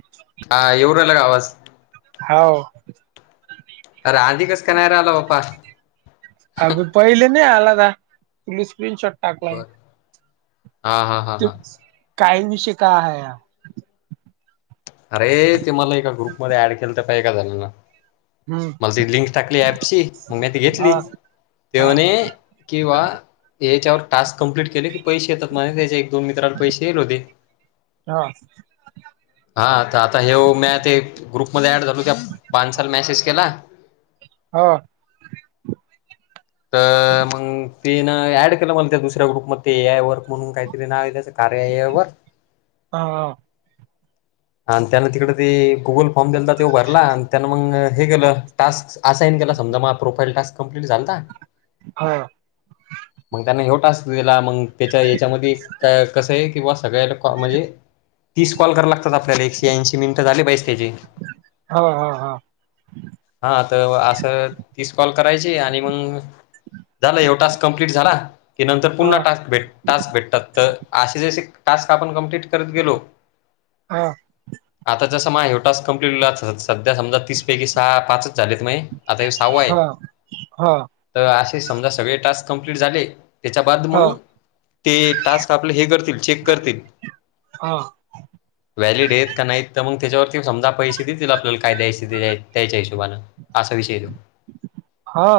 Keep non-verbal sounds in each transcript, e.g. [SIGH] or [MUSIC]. ह. ह एवला का आवाज? हो. अर आधी कस का नाही राहिला बा्पा अभ पहिले न आला तु स्क्रीन शॉट बर हा हा. ते हा काही विषय का आहे. अरे ते मला एका ग्रुपमध्येध्ये ऍड केलं तर पाहिे का झाणना हम्म मला ती लिंक टाकली ऍपची मग मा ती घेतली. हा हा तेवने किंवा याच्यावर टाक कं्प्लीट केले की पैसे येतात मझ त्याच्या एक दोन मित्राला पैसे येल होते. हा. हा तर आता हे मी ते ग्रुपमध्येध्ये ऍड झाल त्या पानसाल मॅसेज केला. हा. तर मग तिन ऍड केलं मला त्या दुसऱ्या ग्रुप मध्ये तेय वर्क म्हणून काहीतरी नाव आहे त्या कार्या हा त्यांना तिकडे ते गुल फॉर्म दिला तर ते भरला आणि त्यान मग हे केलं. टास्क असाईन केला समजा मग प्रोफाईल टास्क कं्लीट झालता. हा. मग त्याने एवटा अस दिला मग त्याच्या याच्यामध्ये कसं आहे किं सगळ्याला कॉल म्हणजे तीस कॉल करा लागतात आपल्याला एक ऐशी मिनट झालीले. हा हा हा. हा तर असं तीच कॉल करायची आणि मग झालं एव टास्क कं्प्लीट झाला की नंतर हा पुन्हा टास्क भेट टास्क भेटतात तर असे जसे टास्क आपण कम्प्लीट करत गेलो. हा. आता जस म एवटाच कं्प्लीट सध्या समजा तीस पैकी सहा पाच झालेत नाही आता हे सावू हा आहे. हा. तर असे समजा सगळे टास्क कं्प्लीट झाले त्याच्या बाद मग हा ते टास्क आपले हे करतील चेक करतील. हा. व्हॅलिड आहेत का नाहीत तर मग त्याच्यावरती समजा पैसे देतील आपल्याला काय द्यायच द्यायच्या हिशोबाानने असा विषय देो. हा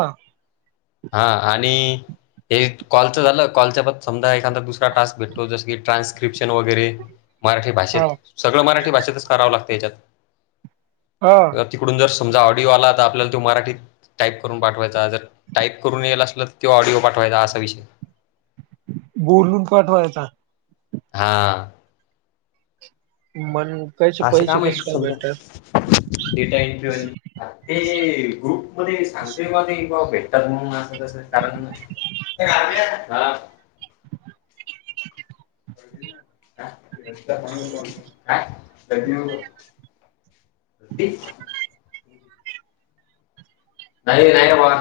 हा आणि हे कॉलच झालं कॉलच्या प समजा. दुरा टास्क भेटतो जस की ट्रान्स्क्रपशन वगैरे मराठी हा भाषेत सगळं मराठी भाषेतच करावं लागतं याच्यात हा. तिकडून जर समजा ऑडिओ आला तर आपल्याला तो मराठीत टाईप करून पाठवायचा जर टाईप करून यायला असल तर तो ऑडिओ पाठवायचा असा विषय बोलून काठवायचा. हा मण कायचे असे पैसे काम आहेत कसे काय समजा भेटतात डेटा एन प्युअल ते ग्रुप मध्ये सांगते का ते बा भेटतात म्हणून कारण हा पणो. [INAUDIBLE] नाही नाही आ.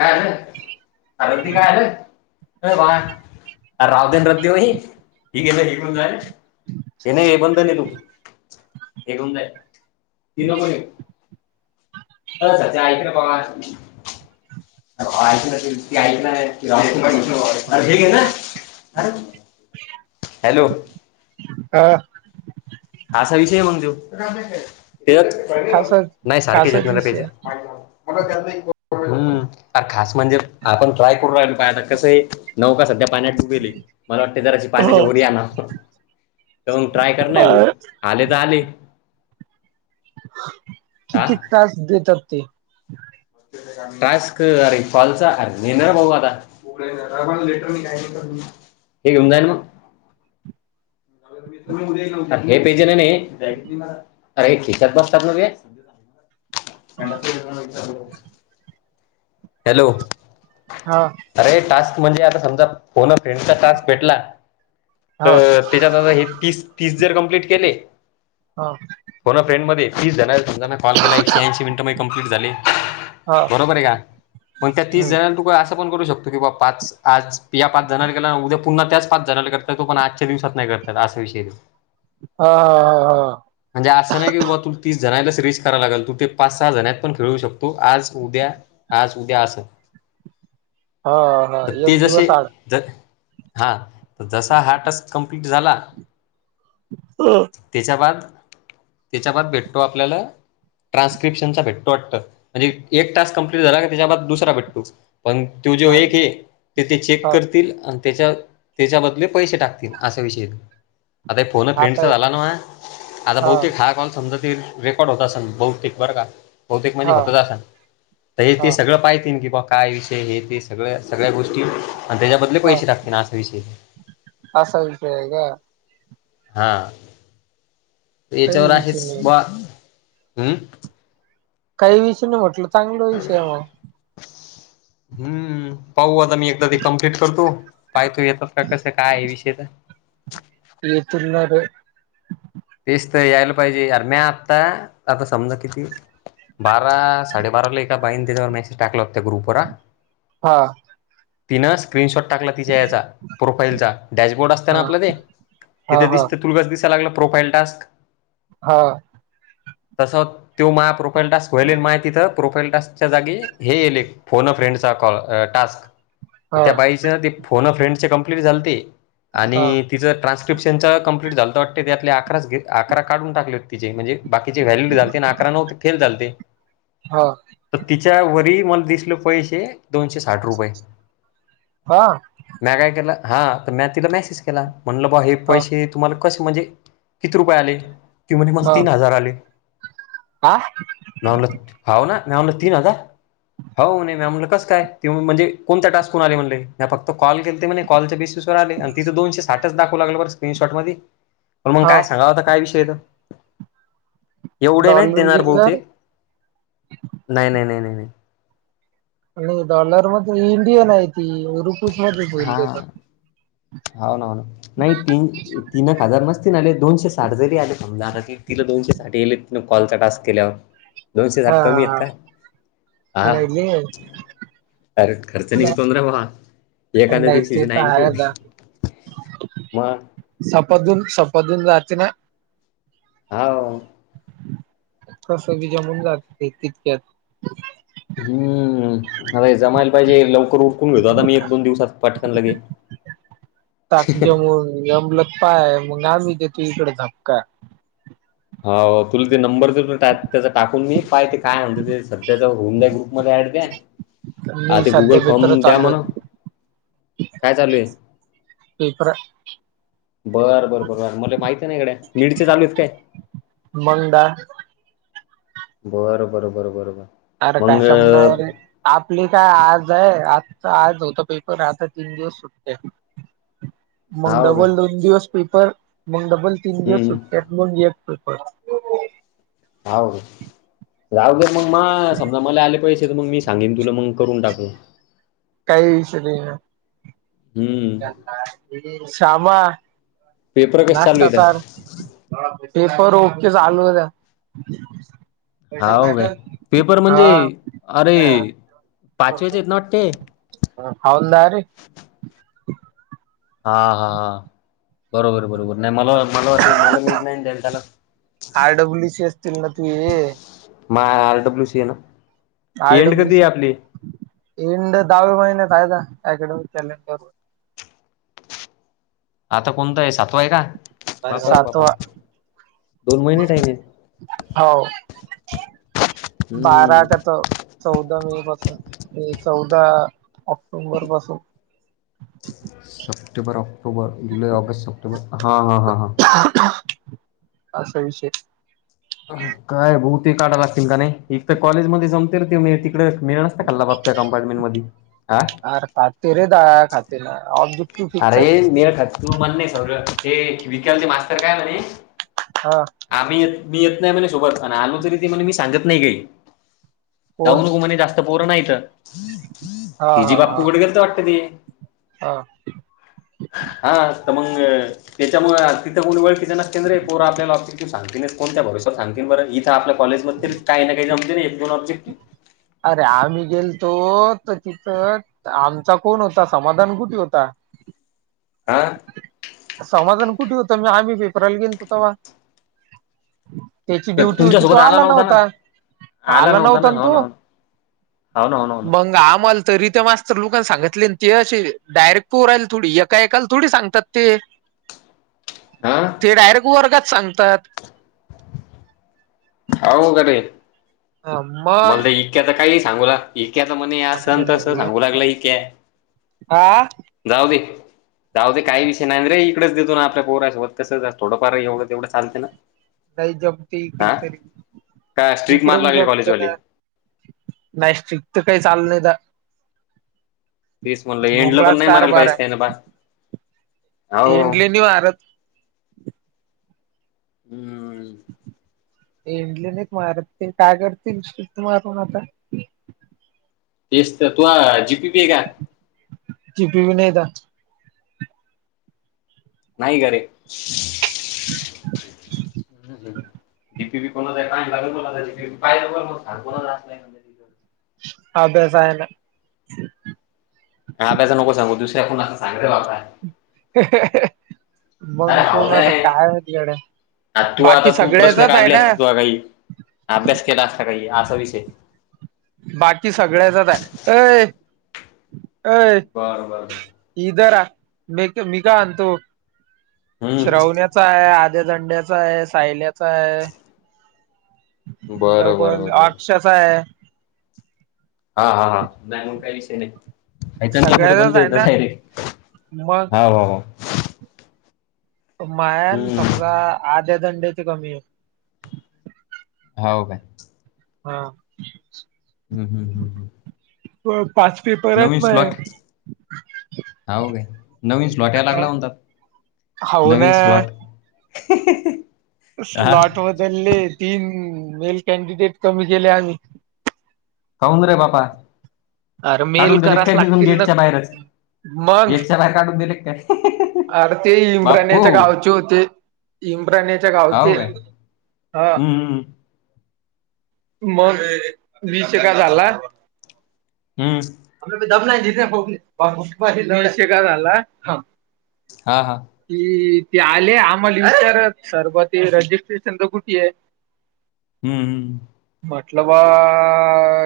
काल अरबती काार हे भाय आर राव देन रद् देऊ ह हेी केेलं हे निघून जाय. हे नाही हे बंध नीलू हे घेऊन जाय ती नको अच ते ऐकलं प ऐक ना [UNINTELLIGIBLE] हॅलो हा असा विषय म्हणजो ते खासाच नाही सारखेच खासाच येतणार विषय पहिज आहे. मला त्यां खास म्हणजे आपण ट्राय करू राहिलो पा आता कसं आहे नऊ का सध्या पाण्यात उबेले मला वाटते जरा अशी हो पाण्याच्या ओरया ना तर मग ट्राय कर ना येऊ अ आले तर आले हा किती तास देतात ते टास्क अरे कॉलचा अरे मी नाही बहु आता हे घेऊन जाय मग हे प्याजेनेने [UNINTELLIGIBLE] हॅलो हा अरे टास्क म्हणजे आता समजा फोन अ फ्रेंडचा टास्क भेटला हा तर त्याच्यात आता हे तीस तीस जर कंप्लीट केले हा फोन अ फ्रेंड मध्ये तीस झा जणांना कॉल केला एकशे ऐंशी मिनट माझे कंप्लीट झाले हा बरोबर आहे का पण त्या तीस हम्म जणां तु असं पण करू शकतो की बा् पाच आज पीया पाच जणाला केला ना उद्या पुन्हा त्याच पाच जणाला करतात तो पण आजच्या दिवसात नाही करतात असा विषय आहे तो हा हा हा हा म्हणजे असं नाही की बाबा तू तीस जणला सि ररीज कराय लागल तू ते पाच सहा जणत पण खेळू शकतो आज उद्या आज उद्या अस हा हा तर ते एक जसे दिवस आड द हा तर जसा हा टास्क कम्प्लीट झाला हम त्याच्या बाद त्याच्या बाद भेटतो आपल्याला ट्रान्सक्रीपश्चन चा भेटतो वाटत म्हणजे एक टास्क कंप्लीट तो झाला की त्याच्या बाद दुसरा भेटतो पण त्यो जे हा एक हे ते चेक हा करतील त्याच्या त्याच्या बदले पैसे टाकतील असा विषयेत आता फोन आता फ्रेंडचा झाला ना आता भाऊ क हा कॉल समजा रेकॉर्ड होत असन बहुतेक बरं का बहुतेक म्हणजे हा होतच असन हे हा ते सगळं पाहतील की बा काय विषय हे ते सगळ्या सगळ्या गोष्टी आणि त्याच्याबद्दल लै हा पैशे टाकतील असा विषय आहे असा विषय हाय का हा काही याच्यावर विषय आहेच नाही ब हम् काही विषय नाही म्हटलं चांगलं विषय मग हम्म पाहुं आत मी एकदा ती कंप्लीट करतो पाहतू येतात का कस काय विषय तर [INAUDIBLE] तेच तर यायला पाहिजे यार नाई आता आता समजा, किती? बारा साडेबाराला एका बाईण त्याच्यावर मेसेज टाकला हो त्या ग्रुप वर हा तिनं स्क्रीनशॉट टाकला तिच्या याचा प्रोफाईलचा डॅशबोर्ड असत ना हा आपलं ते हा तिथे हा दिसत तुला कसा दिसायला लागलं प्रोफाईल टास्क? हा. तसा त्यो माय प्रोफाईल टास्क व्हायल माय तिथं प्रोफाईल टास्क च्या जागी, हे येएले फोन अ फ्रेंड चा कॉल टास्क हा हा त्या बाई तिचे आधी फोन आ फ्रेंड चे कम्प्लिट झालते हा आणि तिंच ट्रान्सस्क्रीप्शन च कंप्लीट झालंते वाटते त्यातल्या अकरा अकरा, अकरा काढून टाकलेत तिचे म्हणजे बाकीचे व्हॅलिड झालते आणि अकरा नव्हते, फेल झालते हा. तर तिच्या वरी मला दिसले पैसे दोनशे साठ रुपये हा. म्या काय केलं, हा तर मी तिला मेसेज केला, म्हणलं बा हे पैसे तुम्हाला कसे म्हणजे? किती रुपये आले? ती म्हणते मला तीन हजार आले. आं? हव ना मॅ म्हणलं तीन हजार? हो म्हणी, मी म्हणलं कस काय? ती म्हणजे कोणत्या टास्क होून आले म्हणले? म्या फक्त कॉल केलते म्हणे कॉलच्या बेसि स आणि तिथ दोनशे साठच दावू लागले बर स्क्रीनशॉट मध्ये बर मग काय हा तर आता काय विषयेत? एवढे नाहीत डॉलर देणार घेऊन जा रे बहुतेक नाही नाही नाही आणि डॉलर मध्ये इंडियन आहे ती रुपिस मध्येच होईल तेेत हा हो ना, नाही तीन तीनक हजार म दोनशे साठ जरी आले, समजा तिला दोनशे साठ येयेले तिला कॉलचा टास्क केल्यावर दोनशे हा साठ कमी आहेत का? हा ह अर खर्च निघतों नारे भावा नाही एखादा नाही ते दिवसाचे तर नाईंटी आहे होते. मग सपादून सपादून जात ना हो. कसं वि जमून जाते तितक्यात हम्म. अर जमायला पाहिजे लवकर उरकून घेतो आता मी एक दोन दिवसात पटकन लगेच त जे [UNINTELLIGIBLE] एल [UNINTELLIGIBLE] पाय मग अजून देतो इकडे धपका हो तुला ते नंबर देतो त्यात टाकून मी काय ते काय म्हणत ते सध्याच होम द्या ग्रुप मध्ये ऍड द्या आ मी ते गुगल सध्या पेपर फॉर्म द्या चालू म्हणा, आहेत काय चालू आहे? इप [UNINTELLIGIBLE] बरं बरं बर बर मले माहिती आहे ना गडे, मिडचे चालू आहेत काय? मंडा बर बर बर बर बर अरे कशमनार [UNINTELLIGIBLE] आपली काय आज आहे, आज होतं पेपर आता तीन दिवस सुट्टी [UNINTELLIGIBLE] मग काय? डबल दोन दिवस पेपर, मग डबल तीन हं, दिवस हं. सुट्ट्या, मग एक पेपर हवं जाऊ दे मग म समजा मला आले पैसे तर मग मी सांगेन तुला मग करून टाकू. काही विषय नाइ ये हं. शामा पेपर कसे चालू नाष्टा आहेत? चार. पेपर ओके चालू द्या हा काय पेपर म्हणजे हा. अरे पाचव्याचे आहेत वाटते ह होाल द र [UNINTELLIGIBLE] ह हा हा हा बरोबर बरोबर नाही मला मला वाटलं मला मीठ नाही द्याल त्याला आर डब्ल्यू सी असतील ना तू ये मा आरडब्ल्यु सी ये ना आय एंड कधी डब्ल्यूसी आहे आपली एंड दहावे महिन्यात कायदा अॅडमिक कॅलेंडर व आता कोणतं आहे सातवा आहे का र बापा रे बापा सातवा दोन महिने टाईम आहे हो बारा का हम्म तो चौदा मे पासून ते चौदा ऑक्टोंबर पासून सप्टेंबर ऑक्टोबर जुलै ऑगस्ट सप्टेंबर हा हा हा हा असा विषय काय बह ते काढाय लागतील का नाही एक तर कॉलेजमध्येध्ये जमते र ते मी इडे मिळ नसता क बाप त्या कमपार्टमेंट मध्ये ह तेरे दाया खात ना अ ज अरे मेळ खात तू म्हण नाही सौर हेि विकल चे मास्तर काय म्हणे हा आम्ही येत मी येत नाही म्हणे सोबत ख आणि आलू तररीिे म्हणे मी सांगत नाही काही कोण जाऊनघ म्हणे जास्त पोरं नाहीत हा हि जी हा हा बाप्पूकड गेरी तर वाटते त हा हा तर मग त्याच्यामु तिथं कोणी वळ किच्या नस केंद्र आहे पोरा आपल्याला ऑफि त सांगतेस कोण्या भरोसात सांग बरं इथं आपल्या कॉज ममध्ये काही नाही का जमते ना एको ब्जेक्ट अरे आम्ही गेलतो तर तिथं आमचा कोण होता समाधान कुठे होता आह समाधान कुठे होतंण आम्ही पेपराला गेलो ते्हा त्याची तर ड्युटी होती तो तुमच्यासोबत आला ना नव्हता आला ना नव्हता न हो ना तो हो ना हो ना हो ना हो बंग आमल तरी ते मस्तर लोकां सगितले ते असे डायरेक्ट पो राहिल थोडी एका एका थोडी सांगतात ते ना ते डायरेक्ट वर्गात सांगतात ह मग का रे मला मग ते इतक्याच काही नाही सांगूला इक्या तर म्हणे या संत अस सांगू लागलं इक्या हा जाऊ दे जाऊ ते काही विषय नाही रे इकडेच देतो आपल्या पोरासोबत कसं थोडंफार एवढं तेवढं चालं ना नाही जमते इकड हा तरी का स्ट्रीक इकडे मार मी लागले जमते कॉलेजवाले ना नाही स्टिक तर काही चाल नाही तर तेच म्हणलं एंडला पण भोंगळाच नाही मारायला कारबार पाहिजे त्यानं बा आहे हो इंडलेनी भारत हम्म इंडलन एक मारत ते काय करतील श मारण आता तेस तर तू जीपी पी का टि पी नाहीता नाही घरे कोणा पाणी लागून बा नाही अभ्यास आहे ना हा ब्याच नको सांगू दुसऱ्याण असंांग मग कोण तर काय हो तिकडे आ तू आता तू प्रश्न काढले असते तु काही अभ्यास केला असता काही असा विषय बाकी सगळ्याचाच आहे अय अय बरं बरं बर इर मघ मघ अंतु हम्म. श्रवण्याचा आहे आध्या दंड्याचा आहे सायल्याचा आहे बरं बरं बर [UNINTELLIGIBLE] बर अक्ष्याचाय हा हा हा नाही मग काय विषय नाही याच्यातनं कुठ सगळ्याचाच बंद आहे येतय ना डायरेकट मग हाव हाव मायान समजा हम्म आध्या दंड्याच कमी आय हावो काय. हा. हम् -हम्म- हम्- प पाच पेपर आहेत माये. हाव काय नवीन स्लॉट याला लागला म्हणतात. हावो ना नवीन स्लॉट [UNINTELLIGIBLE] हा स्लॉट बदलले तीन मेल कँडीडेट कमी केले आम्ही. कौन रे बाबा? अरे मेल काढून दिले कराच काय तिथून लागतील ना गेटच्या बाहेरच मग गेटच्या बाहेर काढून दिले की काय? अरे ते बापू इम्राण्याच्या गावचे होते इम्राण्याच्या हाव गावचे काय ह हम्म हम मग विषय काय झाला? हम्. [UNINTELLIGIBLE] विषय काय झाला हां -हां. कि ते आले आम्हाला विचारत सर ब ते रजिस्ट्रेशन च कुठे आहे? हम्म -हम् म्हटलं बा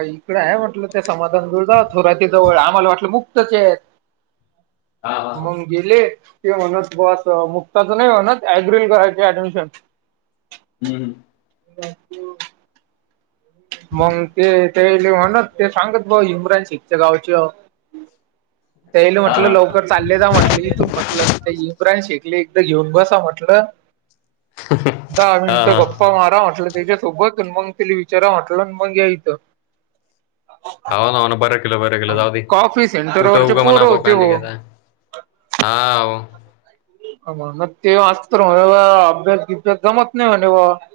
इकडं आहे म्हटलं. ते समाधान मिळ जा थोराती जवळ आम्हाला वाटलं मुक्तचे आहेत हम्म हा हा हा मग गेले? ते म्हणत बस मुक्ताच नाही म्हणत ॲग्रिल करायची ऍडमिशन हम्म [UNINTELLIGIBLE] मग ते तेले म्हणत ते सांगत भाव इमरान शेखच्या गावचे आहोत त्याल हा म्हटलं हा लो लोक चालले जा म्हटलं इथून म्हटलं ते इम्रान शेकले एकदा घेऊन बसा म्हटलं दहा हा मिनटं हा गप्पा मारा म्हटलं त्याच्यासोबत मग तेले विचारा म्हटल मग या इथ हो ना हो ना बरं केलं बरं केलं जाऊ दे कुठं सेंटरवरचे उगं पोर मणा होते बोकांडी हो. घेताय हा वो ते आज तर म्हण अभ्यास बिभ्यास जमत नाही म्हणे भावा -